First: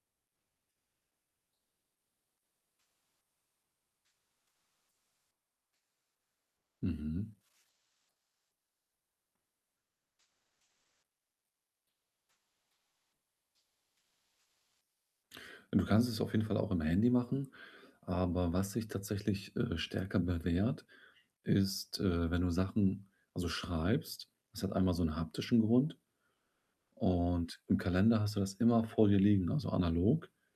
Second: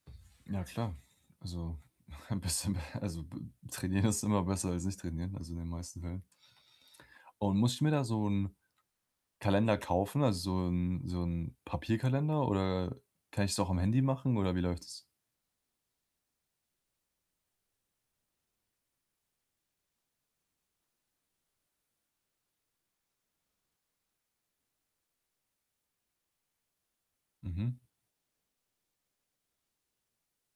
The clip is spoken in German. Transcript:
Ja, klar. Also, ein bisschen b also b trainieren ist immer besser als nicht trainieren, also in den meisten Fällen. Mhm. Und muss ich mir da so 'n Kalender kaufen, also so 'n so 'n Papierkalender oder kann ich's auch am Handy machen oder wie läuft das? Du kannst es auf jeden Fall auch im Handy machen, aber was sich tatsächlich, äh, stärker bewährt, ist, äh, wenn du Sachen also schreibst, das hat einmal so 'n haptischen Grund und Mhm. im Kalender hast du das immer vor dir liegen, also analog.